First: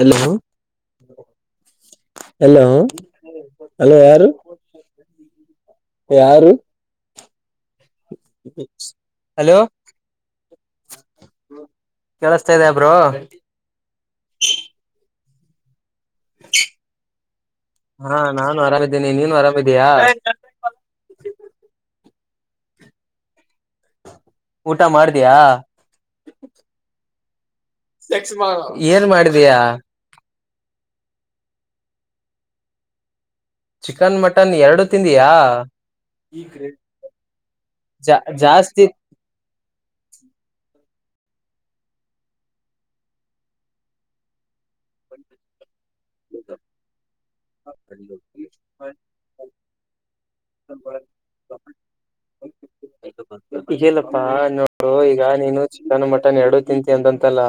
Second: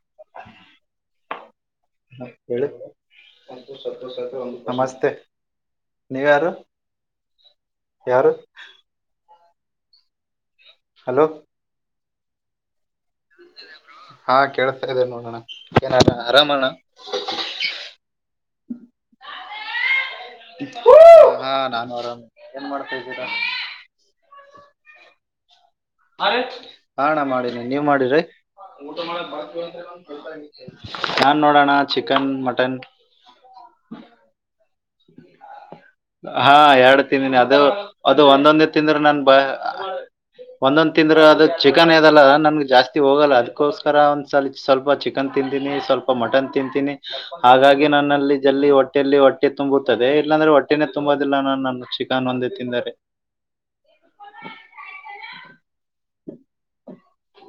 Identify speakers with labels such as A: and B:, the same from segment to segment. A: Hello. Hello ಯಾರು
B: ನಮಸ್ತೆ. ನೀವ್ಯಾರು
A: ಯಾರು.
B: ಯಾರು.
A: ಹಲೋ.
B: ಹಲೋ.
A: ಕೆಲಸ್ತ ಇದೆಯ ಬ್ರೋ.
B: ಹಾ ಕೇಳುಸ್ತಾ ಇದೆ ನೋಡೋಣ ಏನ್ ಆರಾಮ ಅಣ್ಣ.
A: ಹಾ ನಾನು ಆರಾಮಿದ್ದೇನಿ ನೀನು ಆರಾಮಿದೀಯ.
B: ಹಾ ನಾನು ಆರಾಮ ಏನ್ ಮಾಡ್ತೀದ್ದೀರಾ.
A: ಊಟ ಮಾಡ್ದ್ಯ.
B: ಹಾ ಅಣ್ಣ ಮಾಡಿನಿ ನೀವ್ ಮಾಡಿರಿ.
A: ಏನ್ ಮಾಡಿದೀಯಾ
B: ನಾನ್ ನೋಡಣ ಚಿಕನ್ ಮಟನ್.
A: ಚಿಕನ್ ಮಟನ್ ಎರಡು ತಿಂದಿಯಾ.
B: ಹಾ ಎರಡು ತಿಂದಿನ್ ಅದು
A: ಜಾ
B: ಅದು ಒಂದೊಂದೇ
A: ಜಾಸ್ತಿ
B: ತಿಂದ್ರ್ ನನ್ ಬಾಯಗ್. ಒಂದೊಂದ್ ತಿಂದ್ರ ಅದು ಚಿಕನ್ ಇದಲ ನಮ್ಗ್ ಜಾಸ್ತಿ ಹೋಗಲ್ಲ ಅದ್ಕ್ಕೋಸ್ಕರ ಒಂದ್ಸೊಲ್. ಸ್ವಲ್ಪ ಚಿಕನ್ ತಿಂತೀನಿ ಸ್ವಲ್ಪ ಮಟನ್ ತಿಂತೀನಿ. ಹಾಗಾಗಿ ನನ್ನಲ್ಲಿ ಜಲ್ಲಿ ಹೊಟ್ಟೆಲ್ಲಿ ಹೊಟ್ಟೆ ತುಂಬುತ್ತದ್. ಹೇ ಇಲ್ಲಾಂದ್ರೆ ಒಟ್ಟೆನೆೇ ತುಂಬದಿಲ್ಲಾ ನಾ ನನ್ ಚಿಕನ್ ಒಂದೇ ತಿಂದರೆ.
A: ಈಗೇಲೊತ್ತ ನೋಡು ಈಗ ನೀನು. ಚಿಕನ್ನು ಮಟನ್ನು ಎರಡು ತಿಂತಿ ಅಂತಂತಲ್ಲ.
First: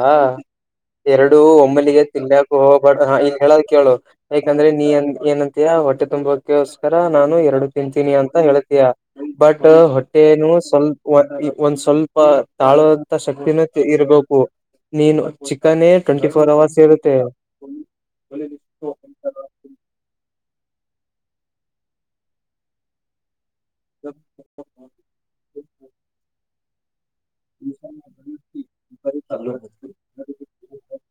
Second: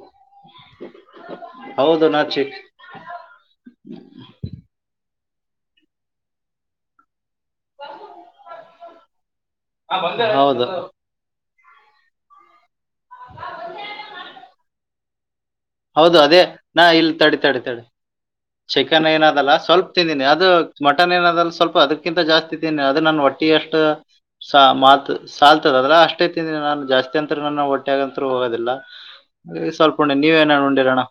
A: ಎರಡು ಒಮ್ಮಲಿಗೆ
B: ಹೌದು ನಾ
A: ತಿನ್ನಾಕ್
B: ಚಿಕ್
A: ಒಬೇಡ ಇಲ್ ಹೇಳದ್ ಕೇಳು ಯಾಕಂದ್ರೆ ನೀ. ಏನಂತಿಯಾ ಹೊಟ್ಟೆ ತುಂಬೋಕೆ ಓಸ್ಕರ ನಾನು ಎರಡು ತಿಂತೀನಿ ಅಂತ ಹೇಳತಿಯ. ಬಟ್ಟು ಹೊಟ್ಟೆನು
B: ಹೌದು
A: ಸ್ವಲ್ಪ ಹೊಟ್. ಒಂದ್ ಸ್ವಲ್ಪ ತಾಳುವಂತ ಶಕ್ತಿನು ಇ ಇರ್ಬೇಕು ನೀನು. ಚಿಕನ್
B: ಹೌದು
A: ಟ್ವೆಂಟಿ
B: ಅದೇ
A: ಫೋರ್ ಅವರ್ಸ್
B: ನಾ ಇಲ್
A: ಇರುತ್ತೆ
B: ತಡಿ ತಡಿ ತಡಿ. ಚಿಕನ್ ಏನದಲ್ಲ ಸ್ವಲ್ಪ್ ತಿಂದಿನಿ ಅದು. ಮಟನ್ ಏನದಲ್ ಸ್ವಲ್ಪ ಅದಕ್ಕಿಂತ ಜಾಸ್ತಿ ತಿನ್ ಅದು ನಾನ ಒಟ್. ಒಟ್ಟಿ ಅಷ್ಟ ಸ ಮಾತ್ ಸಾಲ್ತದ ಅದ್ರ ಅಷ್ಟೇ ತಿಂದಿನಿ ನಾನು ಜಾಸ್. ತ್ಯಂತ್ರ ನನ್ನ ಒಟ್ಟೆಗಂತ್ರು ಹೋಗದಿಲ್ಲ ಸ್ವಲ್ಪ ಉಣ್ಣ್ ನೀವ್ ಏನರ ಉಂಡಿರೆಣೊ.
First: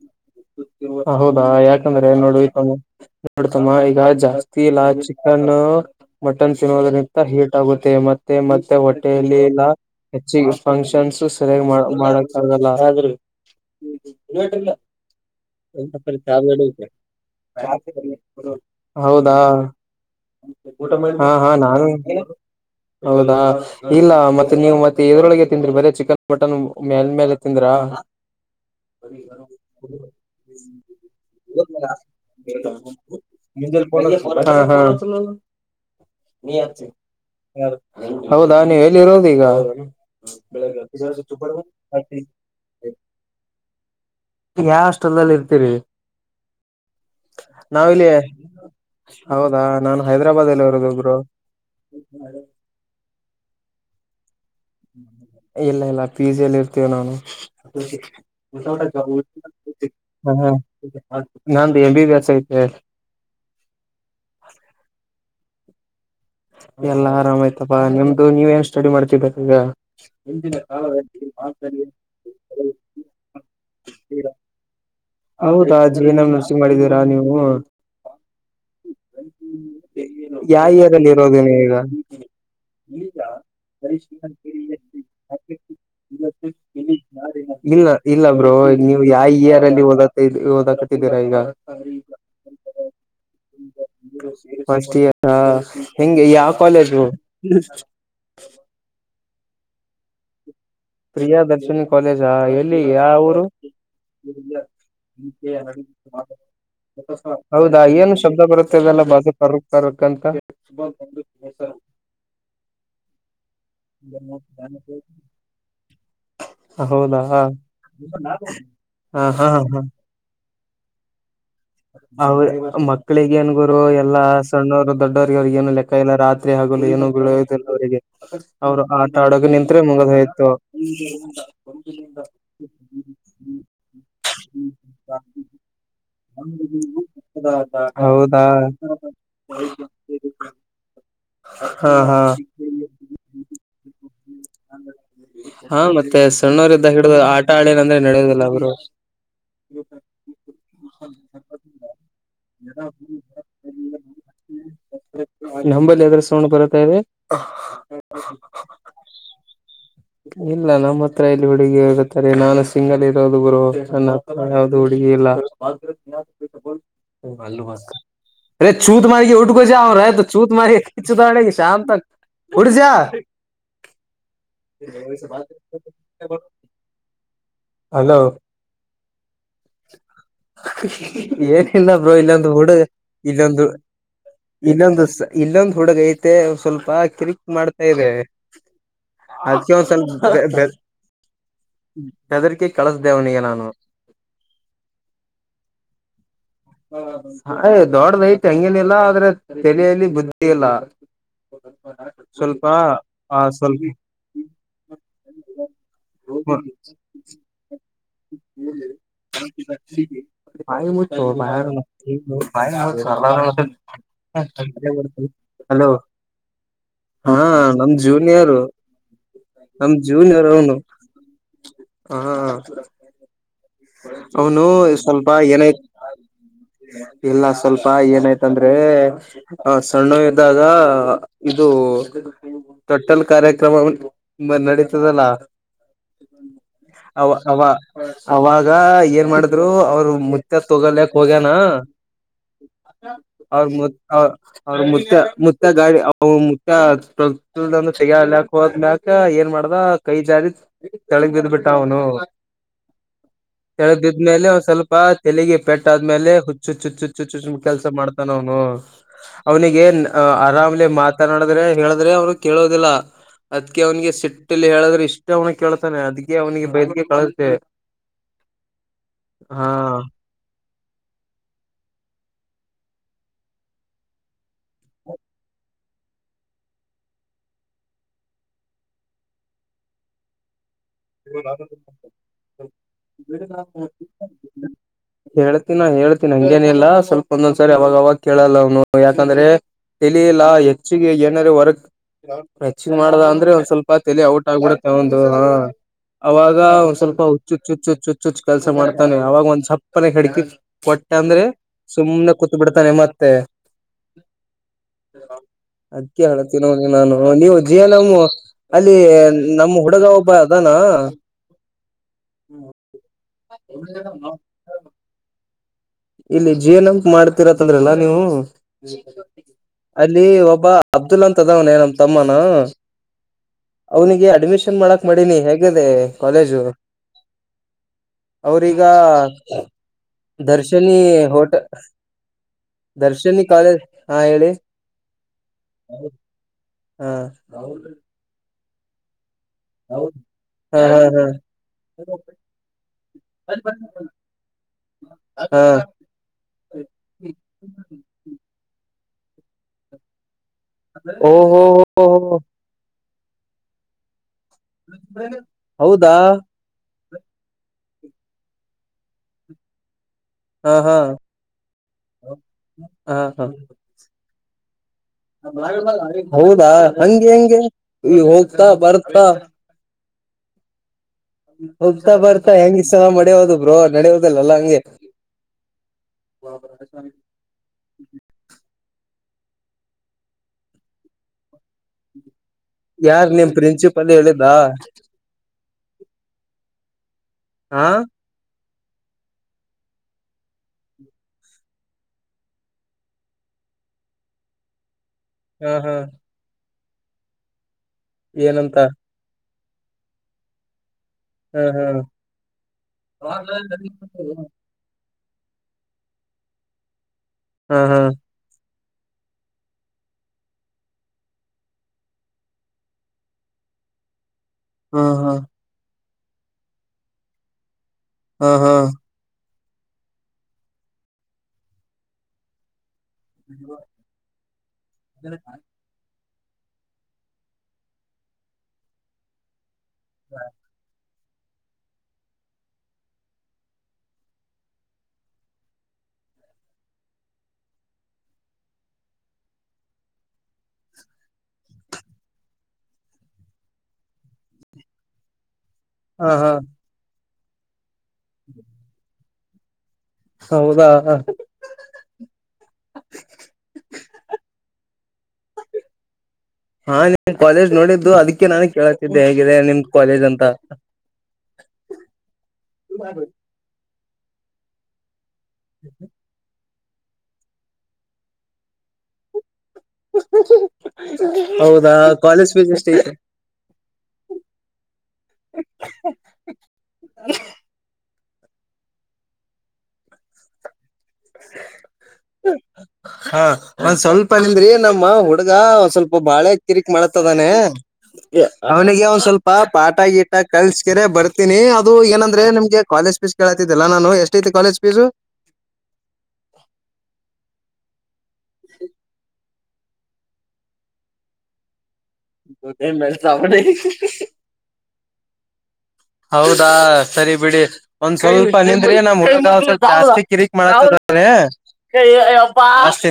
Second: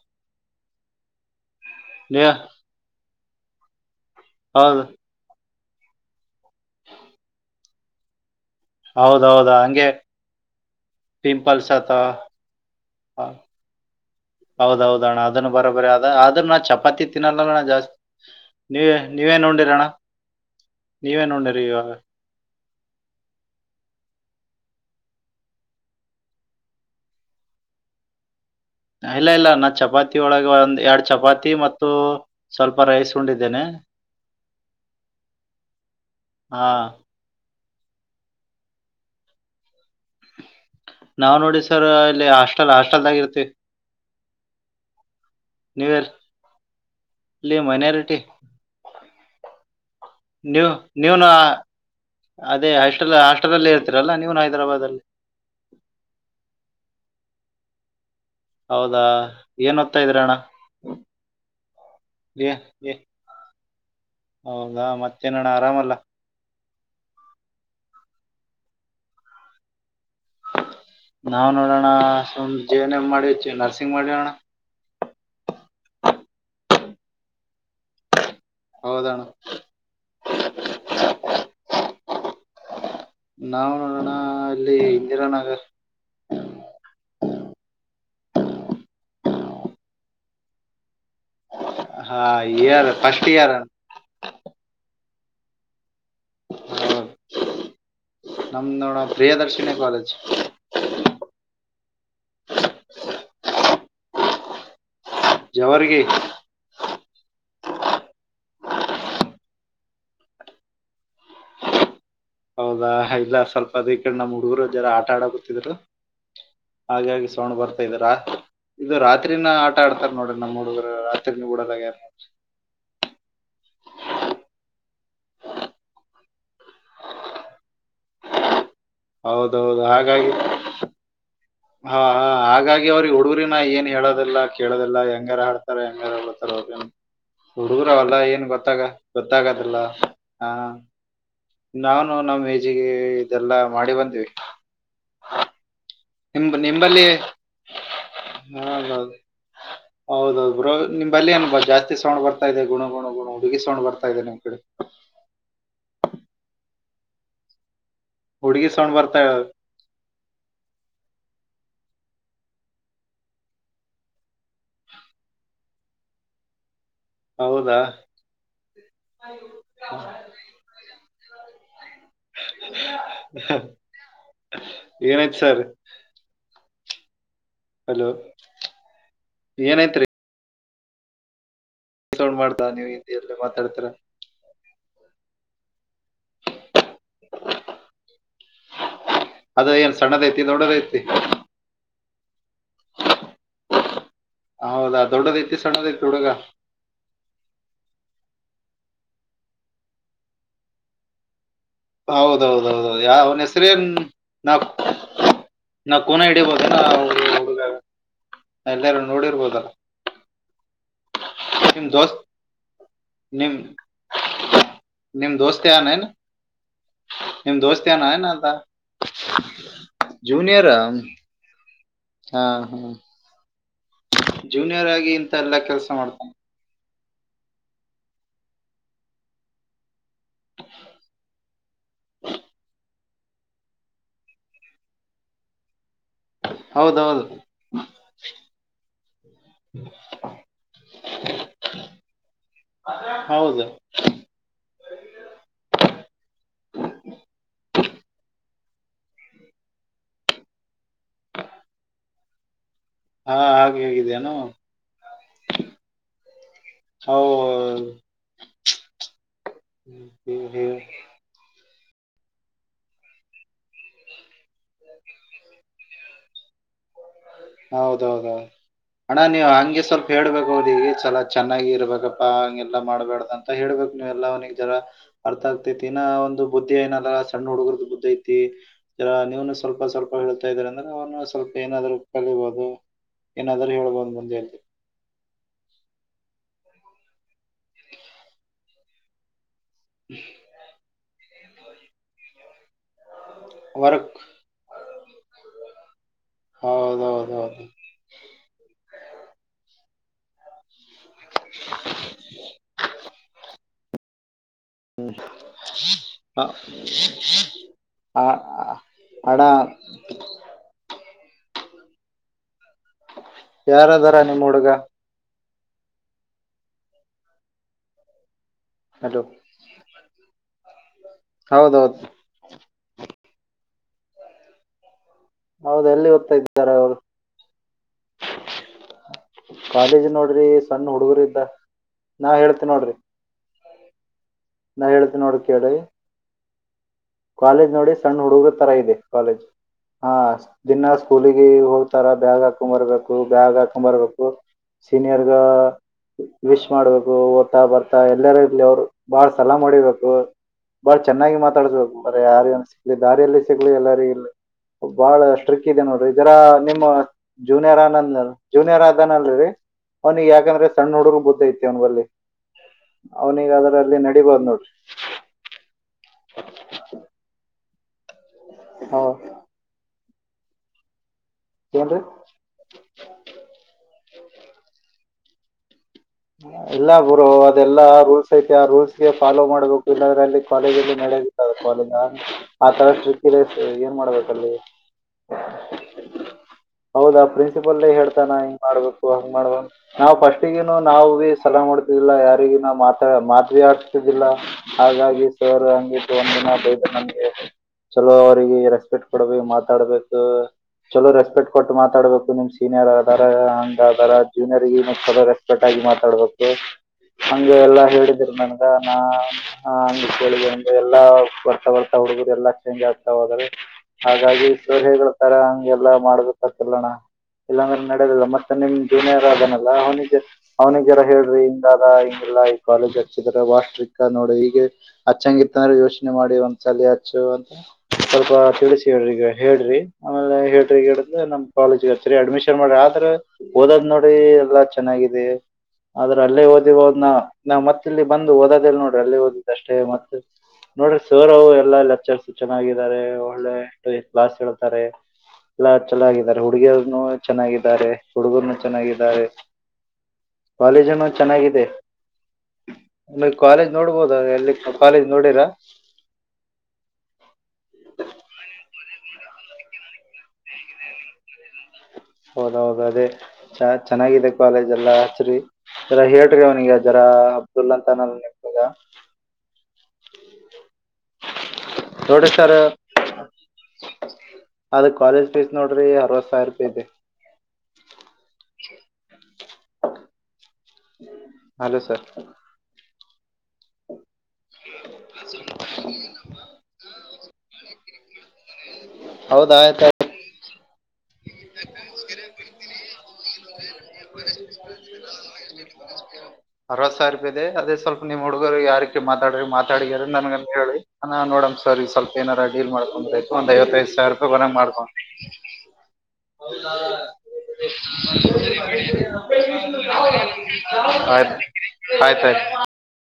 A: ಹೌದಾ ಯಾಕಂದ್ರೆ ನೋಡು ನೋಡ್ತಮ್ಮ ಈಗ ಜಾಸ್ತಿ
B: ಹೌದು
A: ಇಲ್ಲಾ ಚಿಕನ್ನು. ಮಟನ್ ತಿನ್ನೋವದರಿಂದ ಹೀಟ್ ಆಗುತ್ತೆ ಮತ್ತೆ ಮತ್ತೆ ಹೊಟ್ಟೆಯಲ್ಲಿ
B: ಹೌದೌದು
A: ಎಲ್ಲ.
B: ಹಂಗೆ
A: ಹೆಚ್ಚಿಗೆ ಫಂಕ್ಷನ್ಸು ಸರಿಯಾಗ್
B: ಪಿಂಪಲ್ಸ್
A: ಮಾ
B: ಆತ
A: ಮಾಡಕ್ ಆಗಲ್ಲ ಅದ್ರು. [inaudible]
B: ಹೌದೌದು ಅಣ್ಣ ಅದನ್ನು ಬರೋಬರಿ ಅದ ಆದ್ರೂ ನಾ ಚಪಾತಿ ತಿನ್ನಲ್ಲ ಅಣ್ಣ ಜಾಸ್ತಿ ನೀವೇ
A: ಹೌದಾ.
B: ನೀವೇನ್ ಉಂಡಿರಿ ಅಣ್ಣ
A: ಹಾ
B: ನೀವೇನ್
A: ಹಾ
B: ಉಂಡಿರಿ
A: ನಾನು.
B: ಇವಾಗ
A: ಹೌದಾ ಇಲ್ಲ ಮತ್ತೆ ನೀವ್ ಮತ್ತೆ ಯದ್ರೊಳಗೆ ತಿಂದ್ರಿ ಬರೇ ಚಿಕನ್ ಮಟನ್ ಮೇಲ್ ಮೆಗೆ ತಿಂದ್ರ್. ದ್ರ.
B: ಇಲ್ಲ ಇಲ್ಲ ನಾ ಚಪಾತಿ ಒಳಗ್. ಒಳಗ್ ಒಂದ್ ಎರಡ್ ಚಪಾತಿ ಮತ್ತು ಸ್ವಲ್ಪ ರೈಸ್ ಉಂಡಿದಿನಿ.
A: ಹಾ ಹಾ [inaudible] ಹೌದಾ ನಿವ್ ಎಲ್ಲಿರೋದಿಗ.
B: ನಾವ್ ನೋಡಿ ಸರಾ ಇಲ್ಲಿ ಹಾಸ್ಟೆಲ್ ಹಾಸ್ಟೆಲ್ದಾಗ್ ಇರ್ತಿವ್.
A: ಯಾ ಹಾಸ್ಟೆಲ್ದಲ್ ಇರ್ತೀರಿ.
B: ಇಲ್ಲಿ
A: ನಾವಿಲ್ಲಿ
B: ಮೈನಾರಿಟಿ.
A: ಹೌದಾ ನಾನ್ ಹೈದ್ರಾಬಾದ್ ಅಲ್ಲಿ
B: ನೀವು
A: ಇರೋದು ಬ್ರೋ
B: ನೀವ್ನು ಅದೇ ಹಾಸ್ಟೆಲ್ ಹಾಸ್ಟೆಲ್ ದಲ್ಲಿ ಇರ್ತೀರಲ್ಲಾ ನೀವು ಹೈದರಾಬಾದ್ ಅಲ್ಲಿ
A: ಇಲ್ಲ ಇಲ್ಲ ಪಿಜಿ ಲ್ಲಿ ಇರ್ತೇವ ನಾನು
B: ಹೌದಾ ಏನ್ ಓದ್ತಾ ಇದ್ರಿ ಅಣ್ಣ
A: ನಂದ ಎಂ ಬಿ ಬಿ ಎಸ್
B: ಏ
A: ಐತೆ
B: ಏ ಹೌದಾ ಮತ್ತೇನಣ್ಣ ಆರಾಮಲ್ಲ.
A: ಎಲ್ಲಾ ಆರಾಮಾಯ್ತಪ್ಪಾ ನಿಮ್ದು ನೀವ್ ಏನ್ ಸ್ಟಡಿ ಮಾಡ್ತಬೇಕ ಈಗ
B: ನಾವ್ ನೋಡೋಣ ಸುಮ್ ಜೆ ಎನ್ ಎಮ್ ಮಾಡಿ ನರ್ಸಿಂಗ್ ಮಾಡಿವ ಅಣ್ಣ
A: ಹೌದಾ ಜೆ ಏನ್ ಎಮ್ ನರ್ಸಿಂಗ್ ಮಾಡಿದ್ದೀರಾ ನೀವು
B: ಹೌದಣ
A: ಯಾ ಏರಲ್ಲಿ ಇರೋದ ನೀವ್ ಈಗ ಈಗ
B: ನಾವ್ ನೋಡೋಣ
A: ಪರಿಶೀಲ
B: ಅಲ್ಲಿ
A: ಕೃಗ
B: ಇಂದಿರಾನಗರ್
A: [unintelligible] ಇಲ್ಲ ಇಲ್ಲ ಬ್ರೋ ನೀವು ಯಾವ ಇಯರ್ ಅಲ್ಲಿ ಓದ ಓದಕತಿ ಬಿಗರ ಈಗ
B: ಹಾ year first year
A: first year ಹಾ ಹೆಂಗೆ ಯಾವ ಕಾಲೇಜು
B: ನಮ್ ನೋಡ Priyadarshini college
A: Priyadarshini college ಎಲ್ಲಿ ಯಾ ಊರು ನಿ
B: ಜವರ್ಗಿ
A: ಅಸ [unintelligible] ಹೌದಾ ಏನು ಶಬ್ದ ಬರುತ್ತದೆಲ್ಲ ಬ ಕರ್ಕ್ ತರ್ಕ್ ಅಂತ
B: ಹೌದಾ ಇಲ್ಲ ಸ್ವಲ್ಪ ಅದೇ ಕಡೆ ನಮ್ಮ್ ಹುಡುಗರು ಜರ ಆಟಾ ಆಡ ಕುಂತ್ತಿದ್ರು
A: ಹೌದಾ
B: ಹಾಗಾಗಿ ಸೌಂಡ್
A: ಹ
B: ಬರ್ತಾ ಇದೀರಾ ಇದು
A: ಹಾ
B: ರಾತ್ರಿನ ಆಟ
A: ಹಾ
B: ಆಡ್ತಾರ ನೋಡ್ರಿ ನಮ್ಮ್ ಹುಡುಗರು ರಾತ್
A: ಅವ್ರ ಮಕ್ಕಳಿಗೆ ಏನ್ ಗುರು ಎಲ್ಲಾ ಸಣ್ಣವರು ದೊಡ್ಡವ್ರಿಗೆ ಅವ್ರಿಗಏನು ಲೆಕ್ಕ ಇಲ್ಲ ರಾತ್ರಿ ರೆ ಆಗಲು [unintelligible] ಅವರಿಗೆ ಅವರು ಆಟ ಆಡೋಕ ನಿಂತರೆೆ
B: ಹೌದೌದು
A: ಮುಗದ್
B: ಹಾಗಾಗಿ
A: ಹೋಯ್ತು
B: ಹಾ ಹಾ ಹಾಗಾಗಿ ಅವ್ರಿಗೆ ಹುಡುಗರನ ಏನ್ ಹೇಳೋದಲ್ಲ ಕೇಳೋದಲ್ಲ ಹೆಂಗಾರ ಆಡ್ತಾರೆ
A: ಹ
B: ಹುಡುಗರವಲ್ಲ ಏನ್ ಗೊತ್ತಾಗ ಗೊತ್ತಾಗದಲ್ಲ ಹಾ
A: ಹಾ
B: ನಾವ
A: ಹಾ
B: ನಮ್ಮ್ ಏಜಿಗೆ ಇದೆಲ್ಲಾ ಮಾಡಿ ಬಂದೀವಿ.
A: ಹಾ ಮತ್ತೆ
B: ನಿಬ
A: ಸಣ್ಣವರಿದ್ದ
B: ನಿಂಬಲ್ಲಿ
A: ಹಿಡಿದು ಆಟ ಆಡಿಲ್ಲ ಅಂದ್ರೆ ನಡೆಯೋದಿಲ್ಲ ಅವರು
B: ಹೌದು ಹೌದೌಹೌದು ಬ್ರೋ ನಿಂಬಲಿ ಅನ್ ಜಾಸ್ತಿ ಸೌಂಡ್ ಬರ್ತಾದೆ ಗುಣ ಗುಣ ಗುಣ ಹುಡುಗಿ ಸೌಂಡ್ ಬರ್ತಾ ಇದೆ ನಿಮ್ ಕಡೆ
A: ನಂಬಲ್ಲಿ ಎದ್ರ ಸೌಂಡ್ ಬರತ್ತ ಇದೆ
B: ಹುಡುಗಿ ಸೌಂಡ್ ಬರ್ತಾ
A: ಇಲ್ಲ ನಮ್ಮ ಹತ್ರ ಇಲ್ಲಿ ಹುಡುಗಿ ಹೋಗತ್ತಾರೆ ನಾನು ಸಿಂಗಲ್ ಇರೋದು ಗುರು ನನ್ನ ಹತ್ರ ಯಾವ್ದು ಹುಡುಗಿ ಲ್ಲ [unintelligible]
B: ಹೌದಾ
A: ಅರೆ ಚೂತ ಮಾರಿಗೆ ಉಟಕೋ ಜಾವ ರ ಚೂತ ಮಾರ ಚತ ಶಾಮ ತಕ ಹೊಡ್ಜಾ
B: ಏನೈತ್ ಸರ್
A: ಬ
B: ಹಲೋ ಏನೈತ್ರಿ
A: ಏನಿಲ್ಲ ಬ್ರೋ
B: ಸೌಂಡ್
A: ಇಲ್ಲೊಂದು
B: ಮಾಡ್ತಾ
A: ಹುಡುಗ
B: ನೀವು ಹಿಂದಿಯಲ್ಲಿ
A: ಇಲ್ಲೊಂದು
B: ಮಾತಾಡ್ತೀರ
A: ಇಲ್ಲೊಂದು ಇಲ್ಲೊಂದು ಹುಡುಗ ಐತೆ ಸ್ವಲ್ಪ ಕಿರಿಕ್ ಮಾಡ್ತಾ ಇದೆ.
B: ಅದ
A: ಅದಕ್ಕೆ ಒಂದ್
B: ಏನ್ ಸಣ್ಣದ ಐತಿ ದೊಡ್ಡದ ಐತಿ
A: ಹೆದರಿಕಿ ಕಳಸ್ದೇವನಿಗೆ ನಾನು
B: ಹೌದಾ ದೊಡ್ಡದ ಐತಿ ಸಣ್ಣದ ಐತಿ ಹುಡುಗ
A: ಅಯ ದೊಡ್ಡದೈತಿ ಹಂಗೇನಿಲ್ಲ ಆದ್ರೆ ತಲೆಯಲ್ಲಿ ಬುದ್ಧಿ ಇಲ್ಲ ಸ್ವಲ್ಪ
B: ಹೌದೌದ ಹೌದೌದು ಯ ಅವನ
A: ಆ
B: ಹೆಸ್ರೇನ್
A: ಸ್ವಲ್ಪ
B: ನಾ ನಾ ಕುನ ಹಿಡಿಬೋದನಾ ಹುಡುಗ ಎಲ್ಲಾರು ನೋಡಿರ್ಬೋದಲ್ಲ
A: ಬಾಯಿ ಮುಚ್ಚೋ ಬಾಯಿ
B: ನಿಮ್
A: ಮುಚ್ಚೋ [unintelligible]
B: ದೋಸ್ತ್
A: ಮುಟ್ಟತ
B: ನಿಮ್
A: ಆ ಸರ್ ಹ
B: ನಿಮ್ ದೋಸ್ತ
A: ಹಲೋ
B: ಯಾನೇನ್
A: ಹಾ
B: ನಿಮ್ ದೋಸ್ತ
A: ನಮ
B: ಯಾನೇನ್ ಅಂತ
A: ಜೂನಿಯರು ನಮ ಜೂನಿಯರ್ ಅವನು
B: ಹಾ ಹಾ
A: ಅವನು
B: ಜೂನಿಯರ್ ಆಗಿ
A: ಸ್ವಲ್ಪ
B: ಇಂತ ಎಲ್ಲಾ
A: ಏನಾಯತ
B: ಕೆಲಸ ಮಾಡ್ತಾನೆ
A: ಇಲ್ಲ ಸ್ವಲ್ಪ ಏನಾಯ್ತಂದ್ರೆ ಸಣ್ಣ ಇದಾಗ ಇದು ತೋಟಲ್ಲ ಕಾರ್ಯಕ್ರಮ ನಡೀತದಲ್ಲ
B: ಹೌದೌದು
A: ಅವ ಅವ ಅವ ಈಗ ಏನ್ ಮಾಡಿದ್ರು ಅವ್ರ ಮುತ್ತ ತಗೊಲ್ಕ್ ಹೋಗ್ಯನಾ
B: ಹ
A: ಅವ್ರ ಅವ್ರ ಮುತ್ತ ಮುತ್ತ ಗಾ ಮುತ್ತ ತೆಗ ಕ್ ಹೋದ್ಕ ಏನ್ ಮಾಡ್ದ ಕೈ ಜಾರಿ ತೆಳಗ್ ಬಿದ್ ಬಿಮಟ್ಟ ಅವನು
B: ಹಾ ಹಾಗೆ ಆಗಿದೇನು
A: ತಳದಿದ್ಮೇಲೆ ಒ ಸ್ವಲ್ಪ ತೆಗೆ ಪೆಟ್ಟಾದ್ಮೇಲೆ ಹುಚ್ಚುಚ್ಚುಚ್ಚ ಹುಚ್ಚುಚ್ಚುಚ್ಚ ಕೆಲಸ
B: ಹೌದು
A: ಮಾಡ್ತಾನ ಅವ್ನು ಹ್ಮ ಅವ್ನಿಗೆ ಏನ್ ಆರಾಮ್ಲೆ ಮಾತನಾಡಿದ್ರೆ ಹೇಳಿದ್ರೆ ಅವ್ನು ಕೇಳೋದಿಲ್ಲ ಅದ್ಕ ಅವನಿಗೆ ಸಿಟ್ಟಲ್ಲಿ ಹೇಳದ್ರೆ ಇಷ್ಟ ಅವ್ನ ಕೇಳ್ತಾನೆ ಅದ್ಗೆ ಅವನಿಗೆ ಬೈದ
B: ಹೌದು ಹೌದೌ ಅಣ್ಣ ನೀವು
A: ಹಾ
B: ಹಂಗೆ ಸ್ವಲ್ಪ ಹೇಳ್ಬೇಕು ಹೌದು ಈಗ ಚಲ ಚೆನ್ನಾಗಿ ಇರ್ಬೇಕಪ್ಪಾ ಹಗೆ ಎಲ್ಲ ಮಾಡಬೇಡ್ದ ಅಂತ ಹೇಳ್ಬೇಕುನೀವೆಲ್ಲ ಅವನಿಗೆ ಜರ ಅರ್ಥ ಆಗತ್ತ ದಿನ ಅವನಿಗೆ ಬುದ್ಧಿ ಏನ ಅಲ್ಲ ಸಣ್ಣ ಹುಡುಗರದ ಬುದ್ಧಿ ಐತಿ ನೀವನು ಸ್ವಲ್ಪ ಸ್ವಲ್ಪ ಹೇಳ್ತಾ ಇದ್ರ ನಿಂದು ಅವನ್ನು ಸ್ವಲ್ಪ ಏನಾದ್ರು ಕಲಿಬೋದು ಏನಾದ್ರು ಹೇಳ್ಬೋದು ಮುಂದೆ
A: ಹೇಳ್ತೀನ ಹೇಳ್ತೀನ ಏನಿಲ್ಲ ಸ್ವಲ್ಪ ಒಂದೊಂದ್ಸರಿ ಅವಾಗ ಅವಾಗ ಕೇಳಲ್ಲ ಅವ್ನು ಯಾಕಂದ್ರೆ ತಿಳಿಯಲ್ಲ ಹೆಚ್ಚಿಗೆ ವರ್ಕ್ ಹೆಚ್ಚಿಗೆ ಮಾಡದ ಅಂದ್ರೆ ಒಂದ್ ಸ್ವಲ್ಪ
B: ವರ್ಕ್
A: ತಲೆ ಔಟ್ ಆಗ್ಬಿಡತ್ತೆ ಅವಂದು ಅವಾಗ ಒಂದ್ ಸ್ವಲ್ಪ
B: ಹೌದೌದೌದು
A: ಹುಚ್ಚುಚ್ಚುಚ್ಚುಚ್ಚುಚ್ಚುಚ್ಚು ಕೆಲಸ ಮಾಡ್ತಾನೆ ಅವಾಗ ಒಂದ್ ಸಪ್ಪನೆ ಹೆಡಕಿಗೆ ಕೊಟ್ಟ ಅಂದ್ರೆ ಸುಮ್ನೆ ಕೂತ್ ಬಿಡ್ತಾನೆ ಮತ್ತೆ
B: ಊಟ
A: ಅದಕ್ಕೆ ಅಳತಿನೋ ಹಂಗ ನಾನು ನೀವು ಜೀ ನಮ್ಮ
B: ಆ
A: ಅಲ್ಲಿ
B: ಅಣ್ಣ
A: ನಮ್ಮ ಹುಡುಗ ಒಬ್ಬ ಅದಾನ ಹ್ಮ ಹ್ಮ
B: ಯಾರ ಅದರ ನಿಮ್ಮ್ ಹುಡುಗ
A: ಇಲ್ಲಿ ಜೀವನ ಮಾಡ್ತಿರತ್ತಂದ್ರಲ್ಲ ನೀವು
B: ಹಲೋ
A: ಅಲ್ಲಿ ಒಬ್ಬ ಅಬ್ದುಲ್ ಅಂತ ಅದವನೇ ನಮ್ಮ
B: ಹೌದೌದು
A: ತಮ್ಮನ ಅವನಿಗೆ ಅಡ್ಮಿಷನ್ ಮಾಡಕ್ ಮಾಡೀನಿ ಹೇಗಿದೆ
B: ಹೌದ ಎಲ್ಲಿ ಓದ್ತಾ
A: ಕಾಲೇಜು
B: ಇದ್ದಾರೆ ಅವ್ರು
A: ಅವ್ರೀಗ
B: ಕಾಲೇಜ್ ನೋಡ್ರಿ
A: ದರ್ಶನ್
B: ಸಣ್ಣ
A: ದರ್ಶನ
B: ಹುಡುಗರು ಇದ್ದ
A: ಹೋಟೆಲ್
B: ನಾ ಹೇಳ್ತೀನಿ ನೋಡ್ರಿ
A: ದರ್ಶಿನಿ ಕಾಲೇಜ್ ಹಾ ಹೇಳಿ
B: ನಾ ಹೇಳೇಳ್ತಿನೋಡ್ರಿ ಕೇಳಿ
A: ಹಾ
B: ಕಾಲೇಜ್ ನೋಡಿ ಸಣ್ಣ ಹುಡುಗ ತರ ಇದೆ ಕಾಲೇಜ್ ಹಾ
A: ಹಾ
B: ದಿನ
A: ಹಾ
B: ಸ್ಕೂಲಿಗೆ ಹೋಗ್ತಾರ ಬ್ಯಾಗ್ ಹಾಕೊಂಬರ್ಬೇಕು ಬ್ಯಾಗ್ ಹಾಕೊಂಬರ್ಬೇಕು ಸೀನಿಯರ್ಗ
A: ಹಾ ಹಾ
B: ವಿಶ್ ಮಾಡ್ಬೇಕು ಓದ್ತಾ ಬರ್ತಾ ಎಲ್ಲೆರ ಇರ್ಲಿ ಅವರು ಬಾಳ್ ಸಲಾ ಮಾಡಿಬೇಕು ಬಾಳ್ ಚೆನ್ನಾಗಿ
A: ಓಹೋ
B: ಮಾತಾಡ್ಸ್ಬೇಕು ಮಾರಾಯ
A: ಓಹೋ
B: ಯಾರು ಏನ್ ಸಿಕ್ಲ ದಾರಿಯಲ್ಲಿ ಸಿಗ್ಲು ಎಲ್ಲಾರ ಇರಲಿ ಬಾಳ ಸ್ಟ್ರಿಕ್ ಇದೆ ನೋಡ್ರಿ
A: ಹೌದಾ
B: ಇದರ ನಿಮ್ಮ ಜೂನಿಯರ್ ಅನಂದ ಜ್ಯೂನಿಯರ್ ಆದನಲ್ರಿ ಅವ್ನಿ ಯಾಕಂದ್ರೆ
A: ಹಾ
B: ಸಣ್ಣ
A: ಹಾ
B: ಹುಡುಗರು ಬುದ್ಧಿ ಯೈತಿ ಅವ್ನ ಬಲ್ಲಿ
A: ಹಾ ಹಾ
B: ಅವನೀಗ ಅದ್ರ ಅಲ್ಲಿ ನಡೀಬಹುದು ನೋಡ್ರಿ
A: ಹೌದಾ ಹಂಗೆ ಹೆಂಗೆ ಇಲ್ಲಿ ಹೋಗ್ತಾ
B: ಹಾ
A: ಬರ್ತಾ
B: ಏನ್ರಿ
A: ಹೋಗ್ತಾ ಬರ್ತಾ ಹೆಂಗಸ ಮಾಡವದು ಬ್ರೋ ನಡೋದಲ್ಲಲ್ಲ ಹಂಗೆ
B: ಇಲ್ಲ ಬ್ರೋ ಅದೆಲ್ಲಾ ರೂಲ್ಸ್ ಐತಿ ಆ ರೂಲ್ಸ್ ಫಾಲೋ ಮಾಡ್ಬೇಕು ಇಲ್ಲಾರ ಅಲ್ಲಿ ಕಾಲೇಜಲ್ಲಿ ನಡೆಯೋದಿಲ್ಲ ಕಾಲೇಜ್ ಆ ತರ
A: ಯಾರ್ ನಿಮ್
B: ಸಿಕ್ಕಿದರ್ ಏನ್
A: ಪ್ರಿನ್ಸಿಪಲ್
B: ಮಾಡಬೇಕಲ್ಲಿ
A: ಹೇಳಿದ್ದಾ
B: ಹೌದಾ ಪ್ರಿನ್ಸಿಪಲ್
A: ಹಾ
B: ಹೇಳ್ತಾನ ಹಿಂಗ್ ಮಾಡ್ಬೇಕು ಹಂಗ ಮಾಡ್ಬ ನಾವು ಪೇಸ್ಟಿಗಿಂಟ್ ನಾವುಬಿ ಸಲಾಮ್ ಮಾಡ್ತಿದ್ದಿಲ್ಲ ಯಾರಿಗ ನಾ ಮಾತ ಮಾದವಿ ಆಡ್ತಿದ್ದಿಲ್ಲ ಹಾಗಾಗಿ ಸರ್
A: ಹಾ ಹಾ
B: ಹಂಗಿದರ ಅವರಿಗೆ
A: ಏನಂತ
B: ರೆಸ್ಪೆಕ್ಟ್ ಕೊಡಬೇಕ ಹಡ್ಬೇಕು ಚಲೋ ರೆಸ್ಪೆಟ್
A: ಹಾ
B: ಕೊಟ್ಟು
A: ಹಾ
B: ಮಾತಾಡ್ಬೇಕು ನಿಮ್ ಸೀನಿಯರ್ ಅದರ
A: ಹಾ
B: ಹಂಗ ಅದಾರ ಜೂನಿಯರ್ ಚಲೋ ರೆಸ್ ಕರೆಕ್ಟ್ ಆಗಿ ಮಾತಾಡ್ಬೇಕು ಹಂಗೆ
A: ಹಾ
B: ಎಲ್ಲಾ
A: ಹಾ
B: ಹೇಳಿದರು ನನ್ಗ ಹಾ ಅಂಗ ಕೇಳಿದೀನಿ ರಿ ಎಲ್ಲಾ ಬರ್ತಾ ಬರ್ತಾ ಹುಡ್ಗರು ಎಲ್ಲಾ ಚೇಂಜ್ ಆಗ್ತಾ ಹೋದ್ರ ಹಾಗಾಗಿ ಸರ್ ಹೆಂಗ
A: ಹಾ ಹಾ
B: ಹೇಳತಾರೋ ಮಾಡಬೇಕ ತರ್ತಿಲ್ಲೋಣ ಇಲ್ಲಾಂದ್ರೆ ನಡದಿಲ್ಲ
A: ಹಾ
B: ಮತ್ತೆ ನಿಮ ಜೂನಿಯರ್ ಅದನ ಅವನಿಗೆ ಅವ್ನಿಗಹೇಳ್ರಿ ಇಿಂದಾರ ಇಂಗಲ್ಲಾ ಈ ಕಾಲೇಜ್ ಈಗ ಅವ ಸ್ಟ್ರಿಕ್ಟ್ ನೋಡಿ ಈಗ ಅಚ್ಚಂಗಿರ್ಂದ್ರೆ ಯೋಚನೆ ಮಾಡಿ ಒಂದ್ ಸಲ ಹಚ್ಚು ಸ್ವಲ್ಪ ತಿಳಿಸಿ ಹೇಳ್ರಿ ಹೇಳ್ರಿ ಆಮೇಲೆ ಹೇಳ್ರಿ ನಮ್ ಕಾಲೇಜ್ರ್ತರಿ ಅಡ್ಮಿಶನ್ ಮಾಡ್ರಿ ಆದ್ರ ಓದದ್ ನೋಡಿ ಎಲ್ಲಾ ಚೆನ್ನಾಗಿದೆ ಆದ್ರೆ ಅಲ್ಲೇ ಓದಿ ಹೋದ್ ನ ನಾವ್ ಮತ್ತ ಇಲ್ಲಿ ಬಂದು ಓದೋದಲ್ ನೋಡ್ರಿ ಅಲ್ಲಿ ಓದಿದ್ದ್ ಅಷ್ಟೇ ಮತ್ತ ನೋಡ್ರಿ ಸರ್ ಅವರು ಎಲ್ಲಾ ಲೆಕ್ಚರ್ಸ್ ಚೆನ್ನಾಗಿದ್ದಾರೆ ಒಳ್ಳೆ ಕ್ಲಾಸ್ ಹೇಳ್ತಾರೆ ಎಲ್ಲ ಚೆನ್ನಾಗಿದ್ದಾರೆ
A: ಹಾ ಹಾ
B: ಹುಡುಗಿಯರುನು ಚೆನ್ನಾಗಿದ್ದಾರೆ ಹುಡುಗರುನು ಚೆನ್ನಾಗಿದ್ದಾರೆ
A: ಹೌದಾ
B: ಕಾಲೇಜನು ಚೆನ್ನಾಗಿದೆ ಕಾಲೇಜ್ ನೋಡ್ಬೋದ ಎಲ್ಲಿ ಕಾಲೇಜ್ ನೋಡಿರಾ
A: ಹಾ ನೀನ್ ಕಾಲೇಜ್ ನೋಡಿದ್ದು ಅದಕ್ಕೆ ನಾನ ಕೇಳಕ್ ಹೇಗಿದೆ ನಿಮ್ದ ಕಾಲೇಜ್ ಅಂತ
B: ಹೌದ ಹೌದು ಅದೇ ಚೆನ್ನಾಗಿದೆ ಕಾಲೇಜ್ ಎಲ್ಲ ಹಚ್ಚರಿ ಎಲ್ಲ ಹೇಳೇಟ್ರಿ ಅವನಿಗೆ ಇದರಾ ಅಬ್ದುಲ್ಲಾ ಅಂತಾನಲ್ಲ ನಿತದ
A: ಹೌದಾ ಕಾಲೇಜ್ ಫೀಸ್ ಎಷ್ಟ ಐತೆ
B: ಅದ ಕಾಲೇಜ್ ಫೀಸ್ ನೋಡ್ರಿ ಅರವತ್ ಸಾವಿ ರೂಪಾಯಿ ಇದೆ ಅಲೋ ಸರ್
A: ಹಾ ಒಂದ್ ಸ್ವಲ್ಪ ನಿಂದ್ರಿ ನಮ್ಮ ಹುಡ್ಗ ಒ ಸ್ವಲ್ಪ ಬಾಳೆ ಕಿರಿಕ್ ಮಾಡತ್ತದಾನೆ ಅವ್ನಿಗೆ ಒಂದ ಸ್ವಲ್ಪ
B: ಹೌದಾ ಆಯ್ತ್
A: ಪಾಠ ಗಿಟ್ಟ ಕಳ್ಸಕರೆ ಬರ್ತೀನಿ ಅದು ಏನಂದ್ರೆ ನಿಮ್ಗೆ ಕಾಲೇಜ್ ಫೀಸ್ ಕೇಳತಿದ್ದಲ್ಲ ನಾನು ಎಷ್ಟೈಐತಿ ಕಾಲೇಜ್ ಫೀಸು
B: ಅರವತ್ ಸಾವಿರ ರೂಪಿದೆ ಅದೇ ಸ್ವಲ್ಪ ನಿಮ್ ಹುಡ್ಗರು ಯಾರ ರ ಮಾತಾಡ್ರ ಮಾ ಅಡಗ ನನ್ಗಂತ ಕೇಳಿ ನೋಡಣ ಸರ್ ಈ ಸ್ವಲ್ಪ ಏನಾರ ಡೀಲ್ ಮಾಡ್ಕೊಂಡ್ರಾಯ್ತ ಒಂದ ಐವತ್ತೈದು ಸಾವಿರ ರೂಪಾಯಿ ಬರ್ ಮಾಡ್ಕೊಂಡು
A: ಹೌದಾ ಸರಿ ಬಿಡಿ ಒಂದ್ ಸ್ವಲ್ಪ ನಿಂದ್ರೆ ನಮ್ ಹಟ್ಟಲ್ಪ ಜಾಸ್ತಿ ಕಿರಿಕ್ ಮಾಡತ
B: ಆಯ್ತು ಆಯ್ತು
A: ಕ ಬ